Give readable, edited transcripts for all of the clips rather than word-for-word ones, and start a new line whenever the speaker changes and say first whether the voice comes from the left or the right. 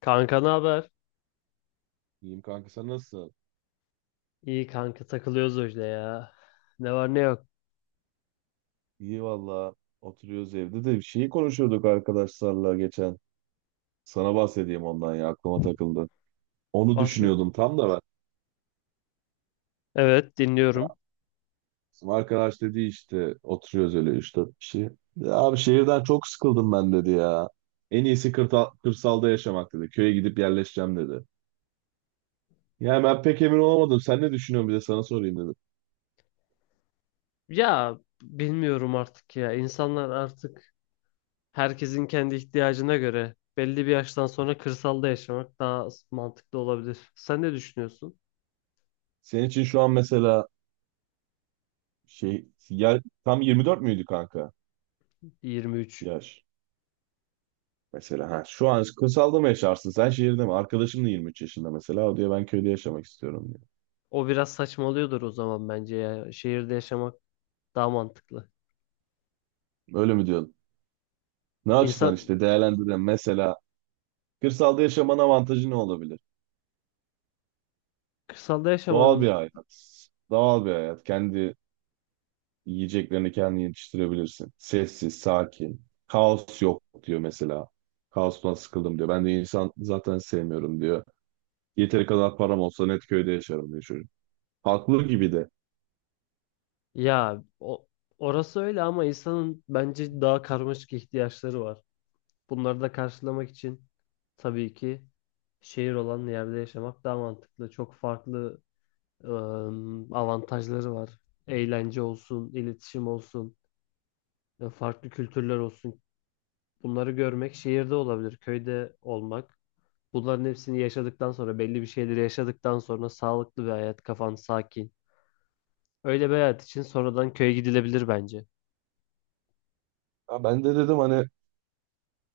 left: Kanka ne haber?
right: İyiyim kanka, sen nasılsın?
left: İyi kanka, takılıyoruz öyle ya. Ne var ne yok.
right: İyi valla, oturuyoruz evde de şeyi konuşuyorduk arkadaşlarla geçen. Sana bahsedeyim ondan, ya aklıma takıldı. Onu
left: Bahset.
right: düşünüyordum tam da ben.
left: Evet,
right: Ya
left: dinliyorum.
right: bizim arkadaş dedi, işte oturuyoruz öyle 3-4 kişi. Ya abi, şehirden çok sıkıldım ben dedi ya. En iyisi kırsalda yaşamak dedi. Köye gidip yerleşeceğim dedi. Yani ben pek emin olamadım. Sen ne düşünüyorsun, bir de sana sorayım dedim.
left: Ya bilmiyorum artık ya. İnsanlar artık, herkesin kendi ihtiyacına göre belli bir yaştan sonra kırsalda yaşamak daha mantıklı olabilir. Sen ne düşünüyorsun?
right: Senin için şu an mesela şey yer, tam 24 müydü kanka
left: 23.
right: yaş? Mesela ha, şu an kırsalda mı yaşarsın? Sen şehirde mi? Arkadaşım da 23 yaşında mesela. O diyor ben köyde yaşamak istiyorum diyor.
left: O biraz saçmalıyordur o zaman bence ya. Şehirde yaşamak daha mantıklı.
right: Öyle mi diyorsun? Ne açıdan
left: İnsan
right: işte değerlendirelim. Mesela kırsalda yaşamanın avantajı ne olabilir?
left: kırsalda
right: Doğal bir
left: yaşamanın,
right: hayat. Doğal bir hayat. Kendi yiyeceklerini kendin yetiştirebilirsin. Sessiz, sakin. Kaos yok diyor mesela. Kaostan sıkıldım diyor. Ben de insan zaten sevmiyorum diyor. Yeteri kadar param olsa net köyde yaşarım diyor çocuk. Haklı gibi de.
left: ya o, orası öyle ama insanın bence daha karmaşık ihtiyaçları var. Bunları da karşılamak için tabii ki şehir olan yerde yaşamak daha mantıklı. Çok farklı avantajları var. Eğlence olsun, iletişim olsun, farklı kültürler olsun. Bunları görmek şehirde olabilir, köyde olmak. Bunların hepsini yaşadıktan sonra, belli bir şeyleri yaşadıktan sonra sağlıklı bir hayat, kafan sakin. Öyle bir hayat için sonradan köye gidilebilir bence.
right: Ya ben de dedim hani,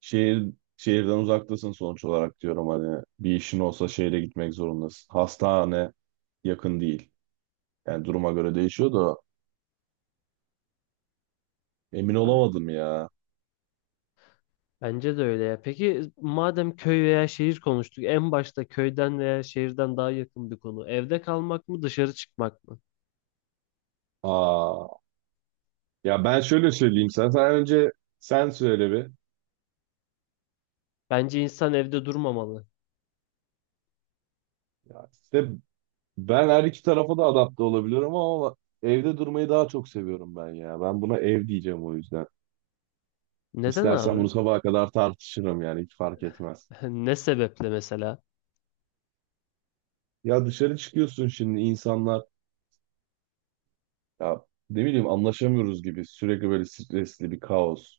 right: Şehir şehirden uzaktasın sonuç olarak, diyorum hani bir işin olsa şehre gitmek zorundasın. Hastane yakın değil. Yani duruma göre değişiyor da emin olamadım ya.
left: Bence de öyle ya. Peki madem köy veya şehir konuştuk, en başta köyden veya şehirden daha yakın bir konu. Evde kalmak mı, dışarı çıkmak mı?
right: Aa, ya ben şöyle söyleyeyim, sen önce sen söyle bir.
left: Bence insan evde durmamalı.
right: Ya işte ben her iki tarafa da adapte olabiliyorum ama evde durmayı daha çok seviyorum ben ya. Ben buna ev diyeceğim o yüzden.
left: Neden
right: İstersen bunu
left: abi?
right: sabaha kadar tartışırım, yani hiç fark etmez.
left: Ne sebeple mesela?
right: Ya dışarı çıkıyorsun şimdi, insanlar, ya ne bileyim, anlaşamıyoruz gibi, sürekli böyle stresli bir kaos.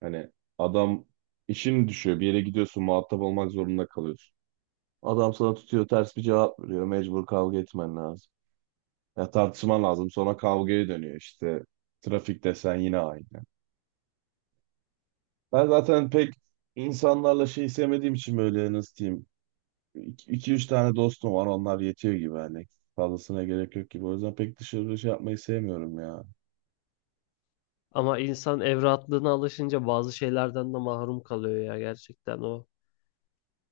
right: Hani adam, işin düşüyor bir yere gidiyorsun, muhatap olmak zorunda kalıyorsun. Adam sana tutuyor ters bir cevap veriyor, mecbur kavga etmen lazım. Ya tartışman lazım, sonra kavgaya dönüyor işte, trafik desen yine aynı. Ben zaten pek insanlarla şey sevmediğim için, böyle nasıl diyeyim, iki üç tane dostum var, onlar yetiyor gibi, hani fazlasına gerek yok gibi, o yüzden pek dışarı şey yapmayı sevmiyorum ya.
left: Ama insan ev rahatlığına alışınca bazı şeylerden de mahrum kalıyor ya, gerçekten o.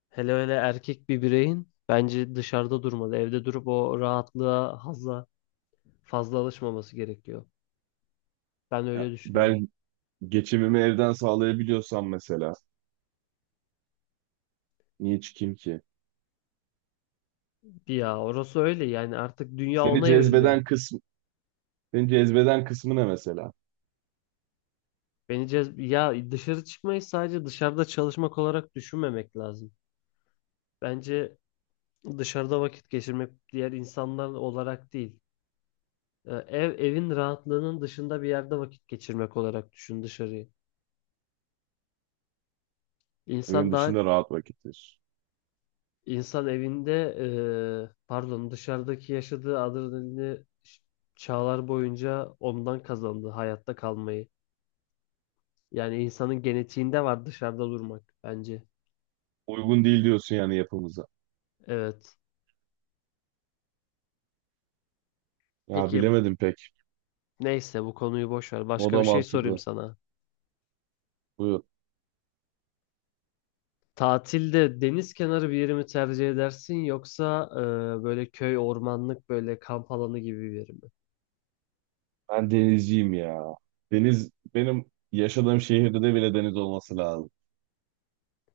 left: Hele öyle erkek bir bireyin bence dışarıda durmalı. Evde durup o rahatlığa fazla alışmaması gerekiyor. Ben öyle
right: Ya
left: düşünüyorum.
right: ben, geçimimi evden sağlayabiliyorsam mesela, niye çıkayım ki?
left: Ya orası öyle yani artık dünya
right: Seni
left: ona evriliyor.
right: cezbeden kısmı, seni cezbeden kısmı ne mesela?
left: Beni cez ya, dışarı çıkmayı sadece dışarıda çalışmak olarak düşünmemek lazım. Bence dışarıda vakit geçirmek diğer insanlar olarak değil. Evin rahatlığının dışında bir yerde vakit geçirmek olarak düşün dışarıyı.
right: Evin
left: İnsan daha
right: dışında rahat vakittir.
left: insan evinde, pardon, dışarıdaki yaşadığı adrenalini çağlar boyunca ondan kazandı hayatta kalmayı. Yani insanın genetiğinde var dışarıda durmak bence.
right: Uygun değil diyorsun yani yapımıza.
left: Evet.
right: Ya
left: Peki.
right: bilemedim pek.
left: Neyse, bu konuyu boş ver.
right: O
left: Başka bir
right: da
left: şey sorayım
right: mantıklı.
left: sana.
right: Buyur.
left: Tatilde deniz kenarı bir yeri mi tercih edersin yoksa böyle köy, ormanlık, böyle kamp alanı gibi bir yeri mi?
right: Ben denizciyim ya. Deniz, benim yaşadığım şehirde de bile deniz olması lazım.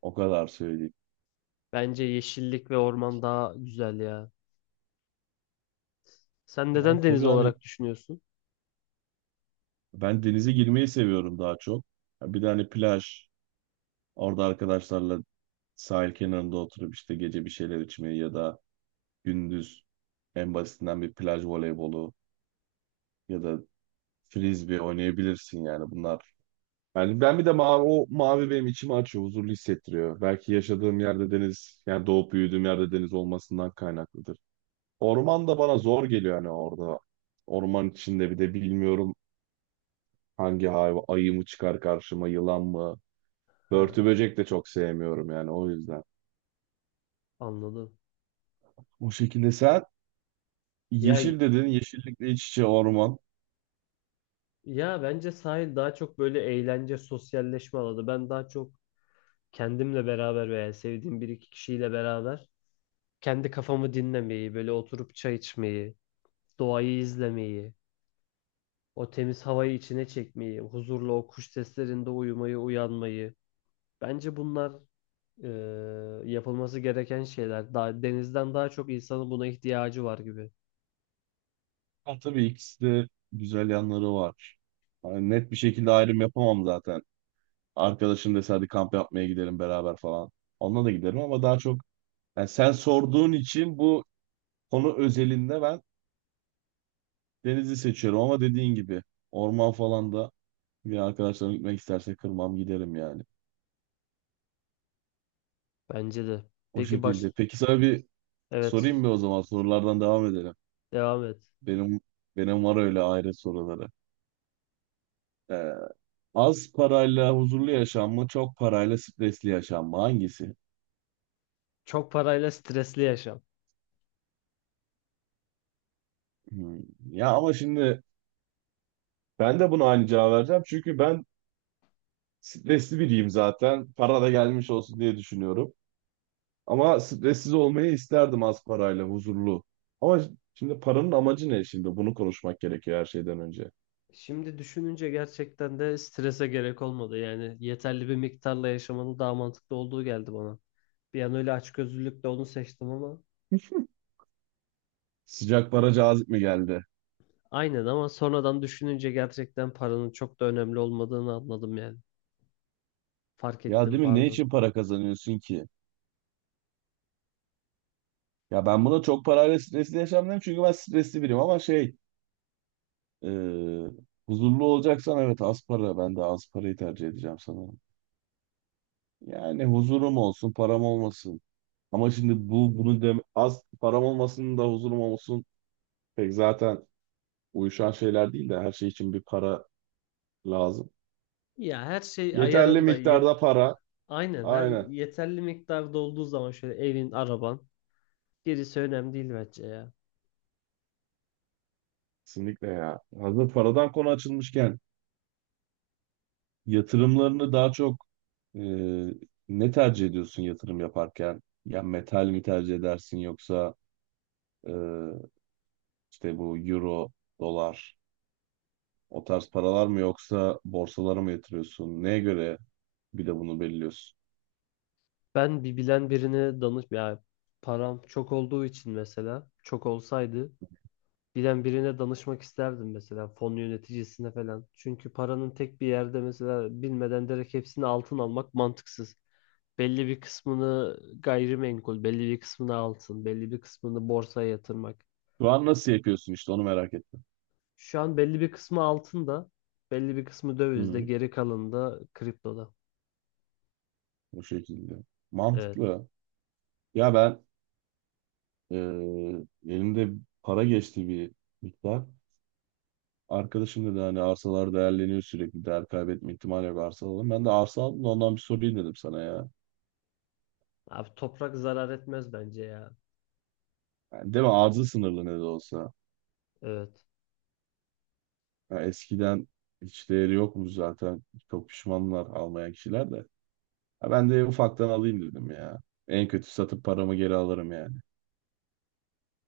right: O kadar söyleyeyim.
left: Bence yeşillik ve orman daha güzel ya. Sen
right: Ya
left: neden deniz
right: tabii hani,
left: olarak düşünüyorsun?
right: ben denize girmeyi seviyorum daha çok. Ya bir de hani plaj, orada arkadaşlarla sahil kenarında oturup işte gece bir şeyler içmeyi, ya da gündüz en basitinden bir plaj voleybolu, ya da frisbee oynayabilirsin, yani bunlar. Yani ben bir de mavi, o mavi benim içimi açıyor, huzurlu hissettiriyor. Belki yaşadığım yerde deniz, yani doğup büyüdüğüm yerde deniz olmasından kaynaklıdır. Orman da bana zor geliyor hani orada. Orman içinde bir de bilmiyorum, hangi hayvan, ayı mı çıkar karşıma, yılan mı?
left: Ha,
right: Börtü böcek de çok sevmiyorum yani o yüzden.
left: anladım.
right: O şekilde sen
left: Ya
right: yeşil dedin, yeşillikle iç içe orman.
left: ya bence sahil daha çok böyle eğlence, sosyalleşme alanı. Ben daha çok kendimle beraber veya sevdiğim bir iki kişiyle beraber kendi kafamı dinlemeyi, böyle oturup çay içmeyi, doğayı izlemeyi, o temiz havayı içine çekmeyi, huzurla o kuş seslerinde uyumayı, uyanmayı. Bence bunlar e, yapılması gereken şeyler. Daha, denizden daha çok insanın buna ihtiyacı var gibi.
right: Ha, tabii ikisi de güzel yanları var. Yani net bir şekilde ayrım yapamam zaten. Arkadaşım dese hadi kamp yapmaya gidelim beraber falan. Onunla da giderim ama daha çok, yani sen sorduğun için bu konu özelinde ben denizi seçiyorum ama dediğin gibi orman falan da, bir arkadaşlarım gitmek isterse kırmam giderim yani.
left: Bence de.
right: O
left: Peki baş...
right: şekilde. Peki sana bir
left: Evet,
right: sorayım
left: sus.
right: mı o zaman, sorulardan devam edelim.
left: Devam et.
right: Benim benim var öyle ayrı soruları. Ee, Az parayla huzurlu yaşam mı, çok parayla stresli yaşam mı? Hangisi?
left: Çok parayla stresli yaşam.
right: Hmm. Ya ama şimdi ben de buna aynı cevap vereceğim. Çünkü ben stresli biriyim zaten. Para da gelmiş olsun diye düşünüyorum. Ama stressiz olmayı isterdim, az parayla, huzurlu. Ama şimdi paranın amacı ne şimdi? Bunu konuşmak gerekiyor her şeyden önce.
left: Şimdi düşününce gerçekten de strese gerek olmadı. Yani yeterli bir miktarla yaşamanın daha mantıklı olduğu geldi bana. Bir an öyle açgözlülükle onu seçtim ama
right: Sıcak para cazip mi geldi?
left: aynen, ama sonradan düşününce gerçekten paranın çok da önemli olmadığını anladım yani. Fark
right: Ya
left: ettim,
right: değil mi? Ne
left: pardon.
right: için para kazanıyorsun ki? Ya ben buna çok parayla stresli yaşamıyorum çünkü ben stresli biriyim ama şey, e, huzurlu olacaksan evet, az para. Ben de az parayı tercih edeceğim sana. Yani huzurum olsun, param olmasın. Ama şimdi bunu dem az param olmasın da huzurum olsun. Pek zaten uyuşan şeyler değil de, her şey için bir para lazım.
left: Ya her şey
right: Yeterli
left: ayarında yet,
right: miktarda para.
left: aynen, her
right: Aynen.
left: yeterli miktarda olduğu zaman şöyle evin, araban, gerisi önemli değil bence ya.
right: Kesinlikle ya. Hazır paradan konu açılmışken, yatırımlarını daha çok e, ne tercih ediyorsun yatırım yaparken? Ya metal mi tercih edersin, yoksa e, işte bu euro, dolar, o tarz paralar mı, yoksa borsalara mı yatırıyorsun? Neye göre bir de bunu belirliyorsun.
left: Ben bir bilen birine danış ya, param çok olduğu için, mesela çok olsaydı bilen birine danışmak isterdim, mesela fon yöneticisine falan. Çünkü paranın tek bir yerde, mesela bilmeden direkt hepsini altın almak mantıksız. Belli bir kısmını gayrimenkul, belli bir kısmını altın, belli bir kısmını borsaya yatırmak.
right: Şu an nasıl yapıyorsun, işte onu merak ettim.
left: Şu an belli bir kısmı altında, belli bir kısmı
right: Hı
left: dövizde,
right: hı.
left: geri kalanı da kriptoda.
right: O şekilde.
left: Evet.
right: Mantıklı. Ya ben, e, elimde para geçti bir miktar. Arkadaşım dedi hani arsalar değerleniyor sürekli. Değer kaybetme ihtimali yok, arsa alalım. Ben de arsa aldım da ondan bir sorayım dedim sana ya.
left: Abi toprak zarar etmez bence ya.
right: Yani değil mi? Arzı sınırlı ne de olsa.
left: Evet.
right: Ya eskiden hiç değeri yokmuş zaten. Çok pişmanlar almayan kişiler de. Ya ben de ufaktan alayım dedim ya. En kötü satıp paramı geri alırım yani.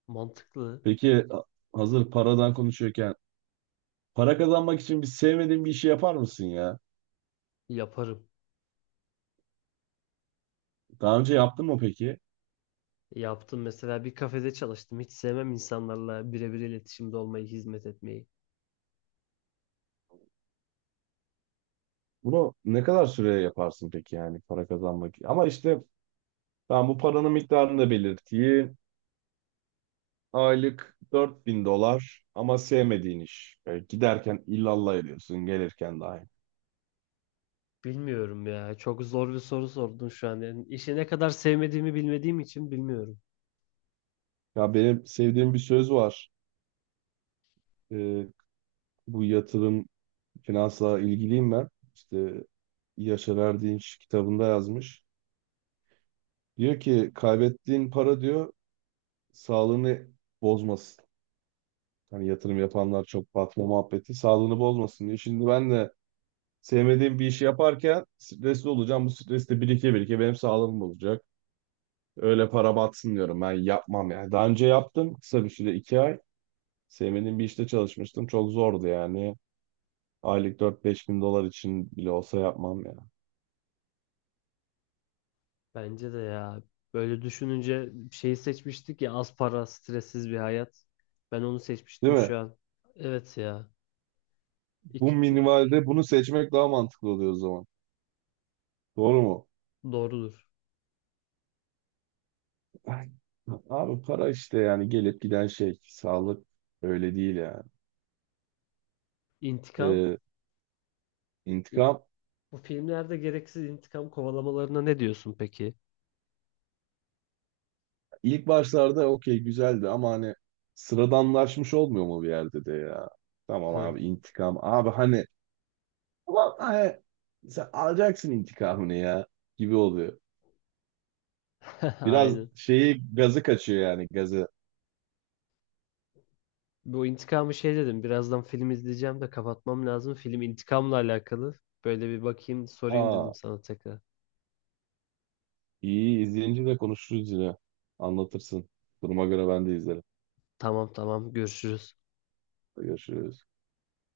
left: Mantıklı.
right: Peki, hazır paradan konuşuyorken, para kazanmak için bir sevmediğin bir işi yapar mısın ya?
left: Yaparım.
right: Daha önce yaptın mı peki?
left: Yaptım, mesela bir kafede çalıştım. Hiç sevmem insanlarla birebir iletişimde olmayı, hizmet etmeyi.
right: Bunu ne kadar süreye yaparsın peki, yani para kazanmak? Ama işte ben bu paranın miktarını da belirteyim. Aylık 4.000 dolar ama sevmediğin iş. E, giderken illallah ediyorsun, gelirken dahi.
left: Bilmiyorum ya. Çok zor bir soru sordun şu an. Yani işi ne kadar sevmediğimi bilmediğim için bilmiyorum.
right: Ya benim sevdiğim bir söz var. E, Bu yatırım finansla ilgiliyim ben. İşte Yaşar Erdinç kitabında yazmış. Diyor ki kaybettiğin para diyor sağlığını bozmasın. Hani yatırım yapanlar çok batma muhabbeti sağlığını bozmasın diye. Şimdi ben de sevmediğim bir işi yaparken stresli olacağım. Bu stres de birike birike benim sağlığım olacak. Öyle para batsın diyorum, ben yapmam yani. Daha önce yaptım kısa bir süre, 2 ay. Sevmediğim bir işte çalışmıştım. Çok zordu yani. Aylık 4-5 bin dolar için bile olsa yapmam ya.
left: Bence de ya. Böyle düşününce şeyi seçmiştik ya, az para, stressiz bir hayat. Ben onu
right: Değil
left: seçmiştim
right: mi?
left: şu an. Evet ya.
right: Bu
left: İk- i-
right: minimalde bunu seçmek daha mantıklı oluyor o zaman. Doğru mu?
left: doğrudur.
right: Ay, abi para işte, yani gelip giden şey. Sağlık öyle değil yani.
left: İntikam.
right: Ee,
left: İ-
right: intikam
left: Bu filmlerde gereksiz intikam kovalamalarına ne diyorsun peki?
right: ilk başlarda okey güzeldi ama hani sıradanlaşmış olmuyor mu bir yerde de ya? Tamam
left: Evet.
right: abi, intikam. Abi hani, ulan hani, sen alacaksın intikamını ya, gibi oluyor. Biraz
left: Aynen.
right: şeyi gazı kaçıyor, yani gazı.
left: Bu intikamı şey dedim. Birazdan film izleyeceğim de kapatmam lazım. Film intikamla alakalı. Böyle bir bakayım, sorayım dedim
right: Aa,
left: sana tekrar.
right: iyi, izleyince de konuşuruz yine. Anlatırsın. Duruma göre ben de izlerim.
left: Tamam tamam. Görüşürüz.
right: Görüşürüz.